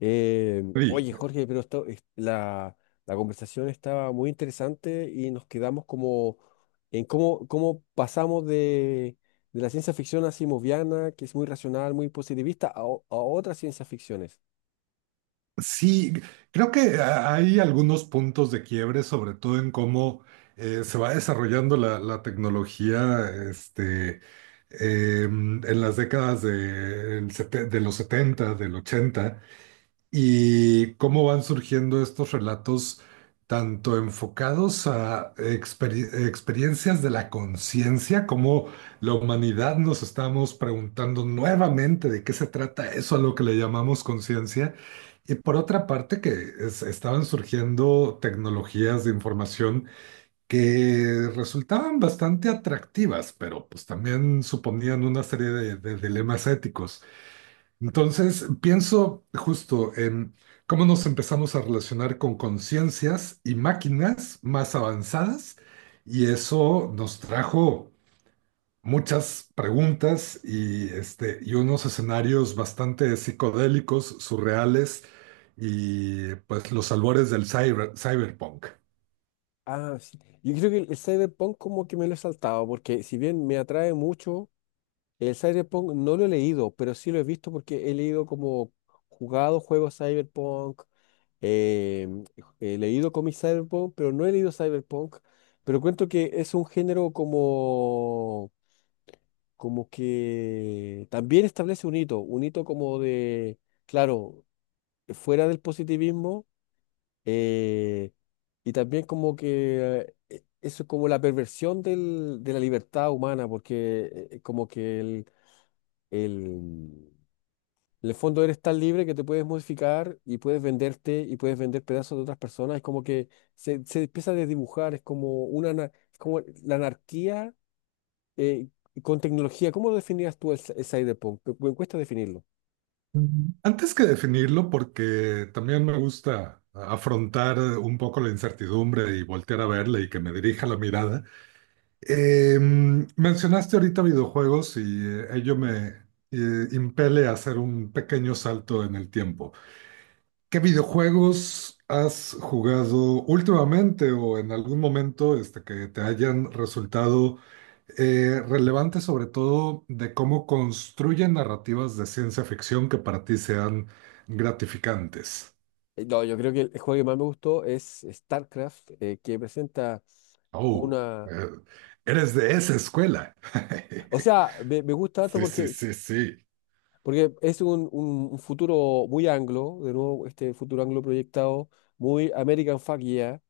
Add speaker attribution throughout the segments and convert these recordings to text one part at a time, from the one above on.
Speaker 1: Eh,
Speaker 2: Sí,
Speaker 1: oye, Jorge, pero la, la conversación estaba muy interesante y nos quedamos como en cómo pasamos de la ciencia ficción asimoviana, que es muy racional, muy positivista, a otras ciencias ficciones.
Speaker 2: sí, creo que hay algunos puntos de quiebre, sobre todo en cómo se va desarrollando la tecnología este, en las décadas del de, los 70, del 80. Y cómo van surgiendo estos relatos tanto enfocados a experiencias de la conciencia, como la humanidad nos estamos preguntando nuevamente de qué se trata eso a lo que le llamamos conciencia, y por otra parte que estaban surgiendo tecnologías de información que resultaban bastante atractivas, pero pues también suponían una serie de dilemas éticos. Entonces, pienso justo en cómo nos empezamos a relacionar con conciencias y máquinas más avanzadas, y eso nos trajo muchas preguntas y, este, y unos escenarios bastante psicodélicos, surreales, y pues los albores del cyberpunk.
Speaker 1: Ah, sí. Yo creo que el cyberpunk como que me lo he saltado, porque si bien me atrae mucho el cyberpunk. No lo he leído, pero sí lo he visto porque he leído como jugado juegos Cyberpunk, eh, he leído cómics Cyberpunk, pero no he leído Cyberpunk. Pero cuento que es un género como que también establece un hito como claro, fuera del positivismo, eh, y también como que eso es como la perversión de la libertad humana, porque como que el en el fondo eres tan libre que te puedes modificar y puedes venderte y puedes vender pedazos de otras personas. Es como que se empieza a desdibujar, es como es como la anarquía eh, con tecnología. ¿Cómo lo definirías tú el cyberpunk? Me cuesta definirlo.
Speaker 2: Ujú. Antes que definirlo, porque también me gusta afrontar un poco la incertidumbre y voltear a verla y que me dirija la mirada. Eh, Mencionaste ahorita videojuegos y ello me impele a hacer un pequeño salto en el tiempo. ¿Qué videojuegos has jugado últimamente o en algún momento este, que te hayan resultado relevantes, sobre todo de cómo construyen narrativas de ciencia ficción que para ti sean gratificantes?
Speaker 1: No, yo creo que el juego que más me gustó es StarCraft, que presenta
Speaker 2: Oh, eh,
Speaker 1: una...
Speaker 2: eres de esa escuela.
Speaker 1: O sea, me gusta harto
Speaker 2: Sí, sí,
Speaker 1: porque,
Speaker 2: sí, sí.
Speaker 1: porque es un futuro muy anglo, de nuevo, este futuro anglo proyectado, muy American fuck yeah,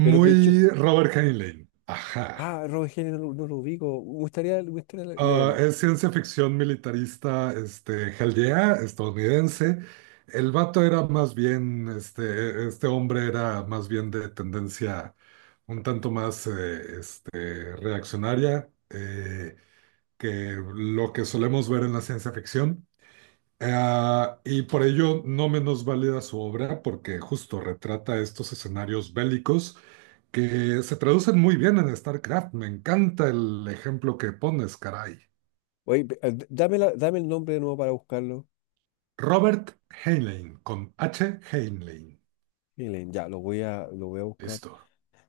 Speaker 1: pero
Speaker 2: Robert Heinlein. Ajá.
Speaker 1: ah, Robert Heinlein no, lo no lo ubico. Me gustaría
Speaker 2: Ah,
Speaker 1: leerlo.
Speaker 2: es ciencia ficción militarista, este, hell yeah, estadounidense. El vato era más bien, este hombre era más bien de tendencia un tanto más este, reaccionaria. Que lo que solemos ver en la ciencia ficción. Ah, y por ello no menos válida su obra porque justo retrata estos escenarios bélicos que se traducen muy bien en StarCraft. Me encanta el ejemplo que pones, caray.
Speaker 1: Dame, dame el nombre de nuevo para buscarlo.
Speaker 2: Robert Heinlein, con H. Heinlein.
Speaker 1: Heinlein, ya, lo voy a
Speaker 2: Listo.
Speaker 1: buscar.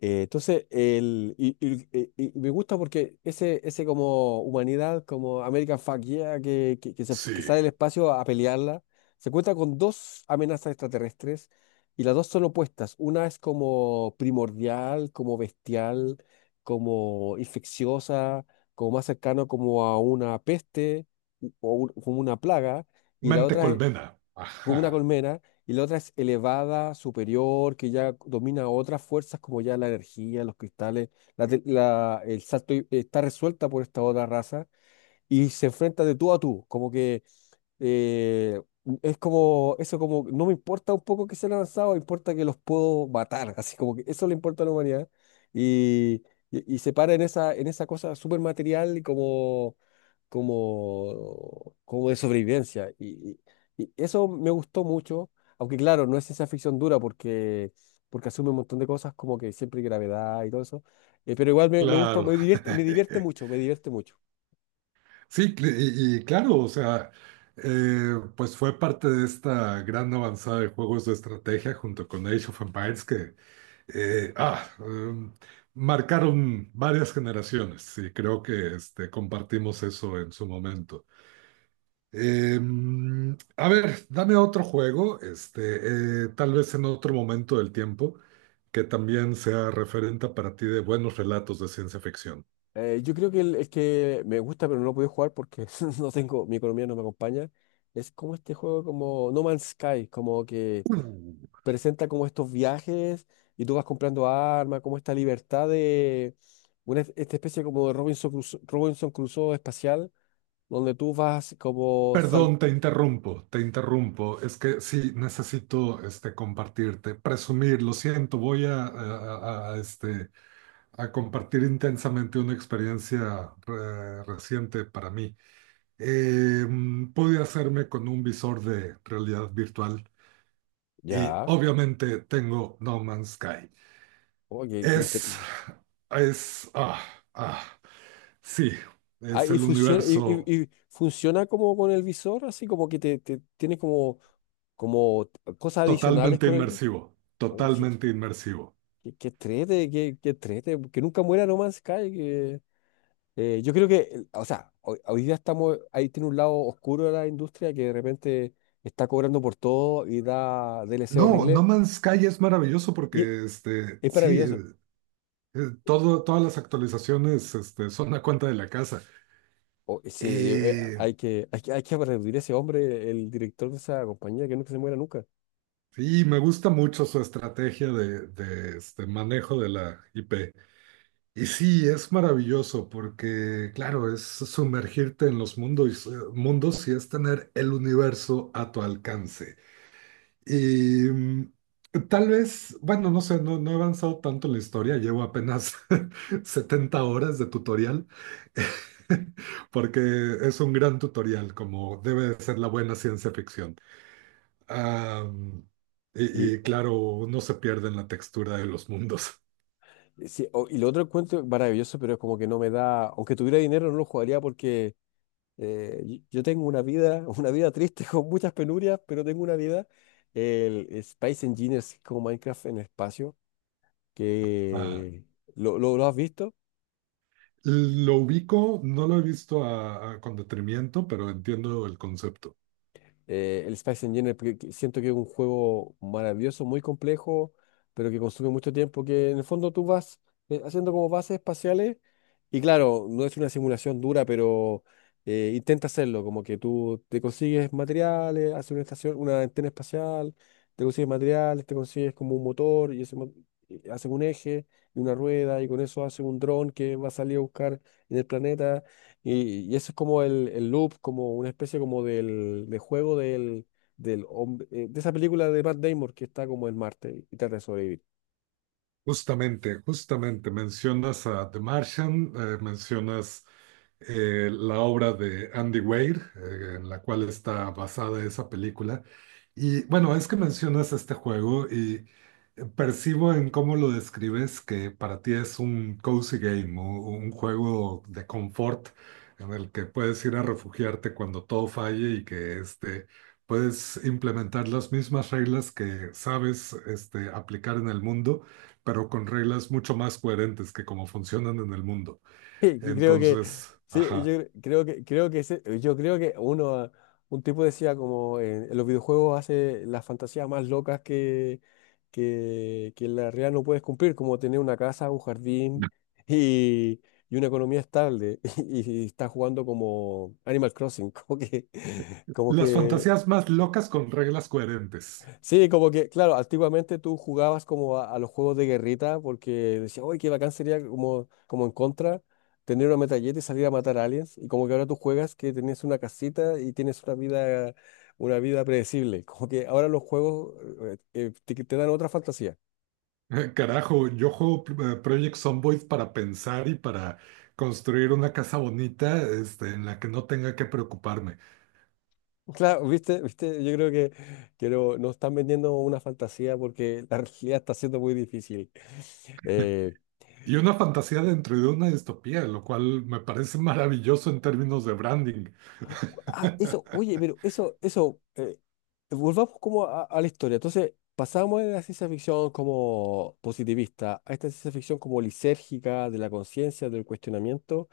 Speaker 1: Entonces, el, y me gusta porque ese como humanidad, como American Fuck Yeah, que que
Speaker 2: Sí.
Speaker 1: sale del espacio a pelearla, se cuenta con dos amenazas extraterrestres y las dos son opuestas. Una es como primordial, como bestial, como infecciosa, como más cercano como a una peste como una plaga, y la
Speaker 2: Mente
Speaker 1: otra
Speaker 2: colmena.
Speaker 1: como una
Speaker 2: Ajá.
Speaker 1: colmena, y la otra es elevada, superior, que ya domina otras fuerzas como ya la energía, los cristales, el salto está resuelta por esta otra raza y se enfrenta de tú a tú, como que eh, es como, eso como, no me importa un poco que sean avanzados, me importa que los puedo matar, así como que eso le importa a la humanidad. Y, y se para en esa cosa súper material y como, como de sobrevivencia. Y eso me gustó mucho, aunque claro, no es ciencia ficción dura porque, porque asume un montón de cosas como que siempre hay gravedad y todo eso. Pero igual me gustó,
Speaker 2: Claro.
Speaker 1: me divierte mucho, me divierte mucho.
Speaker 2: Sí, y claro, o sea, pues fue parte de esta gran avanzada de juegos de estrategia junto con Age of Empires que eh, ah, em, marcaron varias generaciones y creo que este, compartimos eso en su momento. Eh, a ver, dame otro juego, este, tal vez en otro momento del tiempo, que también sea referente para ti de buenos relatos de ciencia ficción.
Speaker 1: Yo creo que el que me gusta pero no lo puedo jugar porque no tengo, mi economía no me acompaña, es como este juego como No Man's Sky, como que
Speaker 2: Mm.
Speaker 1: presenta como estos viajes y tú vas comprando armas, como esta libertad de esta especie como de Robinson Crusoe, Robinson Crusoe espacial, donde tú vas como sal...
Speaker 2: Perdón, te interrumpo, te interrumpo. Es que sí, necesito este, compartirte, presumir, lo siento, voy a, este, a compartir intensamente una experiencia reciente para mí. Pude hacerme con un visor de realidad virtual y
Speaker 1: Ya,
Speaker 2: obviamente tengo No Man's Sky.
Speaker 1: oye, qué qué
Speaker 2: Es,
Speaker 1: inter-
Speaker 2: es, ah, ah, sí,
Speaker 1: Ah,
Speaker 2: es
Speaker 1: y
Speaker 2: el
Speaker 1: funciona,
Speaker 2: universo
Speaker 1: y funciona como con el visor, así como que te tiene como, como cosas adicionales
Speaker 2: totalmente
Speaker 1: con el... visor.
Speaker 2: inmersivo, totalmente inmersivo.
Speaker 1: Que trete, que trete, que nunca muera No Man's Sky. Que, yo creo o sea, hoy día estamos, ahí tiene un lado oscuro de la industria que de repente está cobrando por todo y da DLC
Speaker 2: No, No
Speaker 1: horrible.
Speaker 2: Man's Sky es maravilloso
Speaker 1: Y
Speaker 2: porque, este,
Speaker 1: es
Speaker 2: sí,
Speaker 1: maravilloso.
Speaker 2: todo, todas las actualizaciones, este, son a cuenta de la casa.
Speaker 1: O- sí,
Speaker 2: Eh,
Speaker 1: hay que aplaudir a ese hombre, el director de esa compañía, que nunca se muera nunca.
Speaker 2: sí, me gusta mucho su estrategia de, este, manejo de la IP. Y sí, es maravilloso porque, claro, es sumergirte en los mundos, mundos y es tener el universo a tu alcance. Y mm, tal vez, bueno, no sé, no, no he avanzado tanto en la historia, llevo apenas 70 horas de tutorial, porque es un gran tutorial, como debe de ser la buena ciencia ficción. Ah,
Speaker 1: Y,
Speaker 2: y claro, no se pierde en la textura de los mundos.
Speaker 1: sí, o- y lo otro encuentro maravilloso, pero es como que no me da, aunque tuviera dinero, no lo jugaría porque yo tengo una vida, una vida triste con muchas penurias, pero tengo una vida. El Space Engineers es como Minecraft en espacio,
Speaker 2: Ah,
Speaker 1: que lo has visto.
Speaker 2: lo ubico, no lo he visto con detenimiento, pero entiendo el concepto.
Speaker 1: El Space Engineer porque siento que es un juego maravilloso, muy complejo, pero que consume mucho tiempo, que en el fondo tú vas haciendo como bases espaciales y claro, no es una simulación dura, pero intenta hacerlo, como que tú te consigues materiales, haces una estación, una antena espacial, te consigues materiales, te consigues como un motor y y hacen un eje y una rueda y con eso hacen un dron que va a salir a buscar en el planeta y eso es como el loop, como una especie como de juego del hombre, de esa película de Matt Damon que está como en Marte y trata de sobrevivir.
Speaker 2: Justamente, justamente mencionas a The Martian, mencionas la obra de Andy Weir, en la cual está basada esa película. Y bueno, es que mencionas este juego y percibo en cómo lo describes que para ti es un cozy game, un juego de confort en el que puedes ir a refugiarte cuando todo falle y que este, puedes implementar las mismas reglas que sabes este, aplicar en el mundo pero con reglas mucho más coherentes que como funcionan en el mundo.
Speaker 1: Y creo que,
Speaker 2: Entonces,
Speaker 1: sí,
Speaker 2: ajá.
Speaker 1: creo creo que yo creo que uno, ah, un tipo decía como en los videojuegos hace las fantasías más locas que en la realidad no puedes cumplir, como tener una casa, un jardín y, y una economía estable. Y, y está jugando como Animal Crossing, como como
Speaker 2: Las
Speaker 1: que
Speaker 2: fantasías más locas con reglas coherentes.
Speaker 1: sí, como que, claro, antiguamente tú jugabas como a los juegos de guerrita porque decías, uy, qué bacán sería como, como en contra tener una metralleta y salir a matar aliens. Y como que ahora tú juegas que tenías una casita y tienes una vida predecible. Como que ahora los juegos te dan otra fantasía.
Speaker 2: Carajo, yo juego Project Zomboid para pensar y para construir una casa bonita, este, en la que no tenga que preocuparme.
Speaker 1: Claro, viste, viste, yo creo que no, nos están vendiendo una fantasía porque la realidad está siendo muy difícil. Eh,
Speaker 2: Y una fantasía dentro de una distopía, lo cual me parece maravilloso en términos de branding.
Speaker 1: Ah, oye, pero volvamos como a la historia. Entonces, pasamos de la ciencia ficción como positivista a esta ciencia ficción como lisérgica, de la conciencia, del cuestionamiento,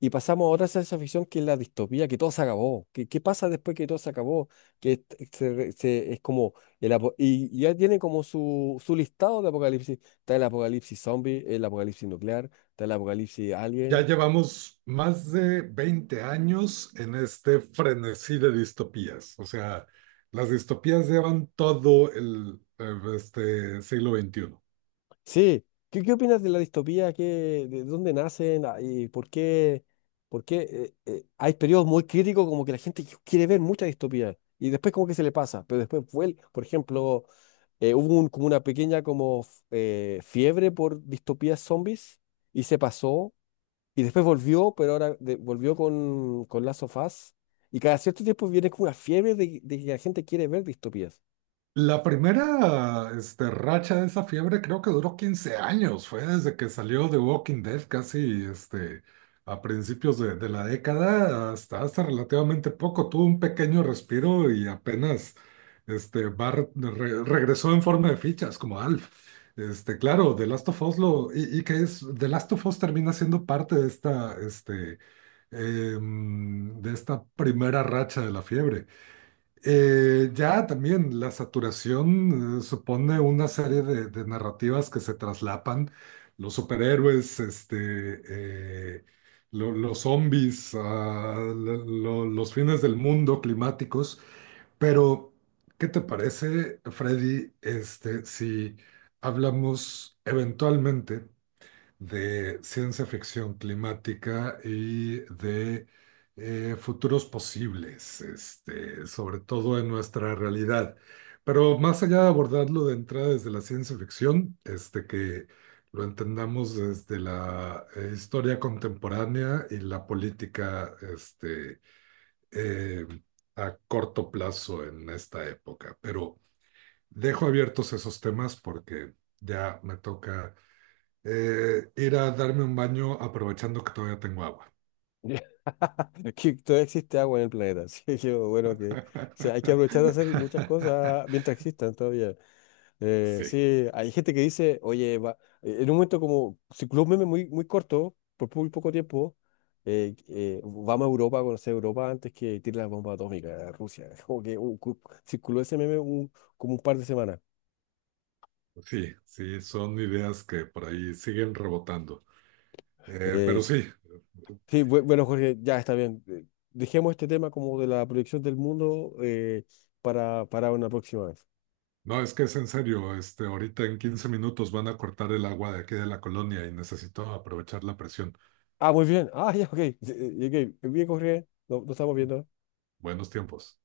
Speaker 1: y pasamos a otra ciencia ficción que es la distopía, que todo se acabó. ¿Qué, qué pasa después que todo se acabó? Que est- se re- se- es como, y ya tiene como su listado de apocalipsis. Está el apocalipsis zombie, el apocalipsis nuclear, está el apocalipsis
Speaker 2: Ya
Speaker 1: alien.
Speaker 2: llevamos más de 20 años en este frenesí de distopías. O sea, las distopías llevan todo el este siglo XXI.
Speaker 1: Sí, ¿qué, qué opinas de la distopía? ¿Qué, de dónde nacen? Ah, ¿y por qué hay periodos muy críticos como que la gente quiere ver mucha distopía y después como que se le pasa, pero después vuelve, por ejemplo, hubo como una pequeña como fiebre por distopías zombies y se pasó y después volvió, pero ahora volvió con Last of Us y cada cierto tiempo viene como una fiebre de que la gente quiere ver distopías.
Speaker 2: La primera este, racha de esa fiebre creo que duró 15 años, fue desde que salió The Walking Dead casi este, a principios de la década hasta relativamente poco, tuvo un pequeño respiro y apenas este, va regresó en forma de fichas como Alf. Este, claro, The Last of Us lo, y que es, The Last of Us termina siendo parte de esta, este, de esta primera racha de la fiebre. Ya también la saturación supone una serie de narrativas que se traslapan. Los superhéroes, este, eh, los zombies, ah, los fines del mundo climáticos. Pero, ¿qué te parece, Freddy, este, si hablamos eventualmente de ciencia ficción climática y de futuros posibles, este, sobre todo en nuestra realidad? Pero más allá de abordarlo de entrada desde la ciencia ficción, este, que lo entendamos desde la historia contemporánea y la política este, eh, a corto plazo en esta época. Pero dejo abiertos esos temas porque ya me toca ir a darme un baño aprovechando que todavía tengo agua.
Speaker 1: Es que todavía existe agua en el planeta, así que bueno que o sea, hay que aprovechar de hacer muchas cosas mientras existan todavía.
Speaker 2: Sí,
Speaker 1: Sí, hay gente que dice, oye, va, en un momento como circuló un meme muy, muy corto, por muy poco tiempo, vamos a Europa, a conocer Europa antes que tire la bomba atómica a Rusia. Como que circuló ese meme como un par de semanas.
Speaker 2: sí, sí, son ideas que por ahí siguen rebotando.
Speaker 1: Eh,
Speaker 2: Pero sí,
Speaker 1: sí, bueno, Jorge, ya está bien. Dejemos este tema como de la proyección del mundo para una próxima vez.
Speaker 2: no, es que es en serio, este, ahorita en 15 minutos van a cortar el agua de aquí de la colonia y necesito aprovechar la presión.
Speaker 1: Ah, muy bien. Ah, ya, ok. Llegué. Bien, Jorge. No, no estamos viendo.
Speaker 2: Buenos tiempos.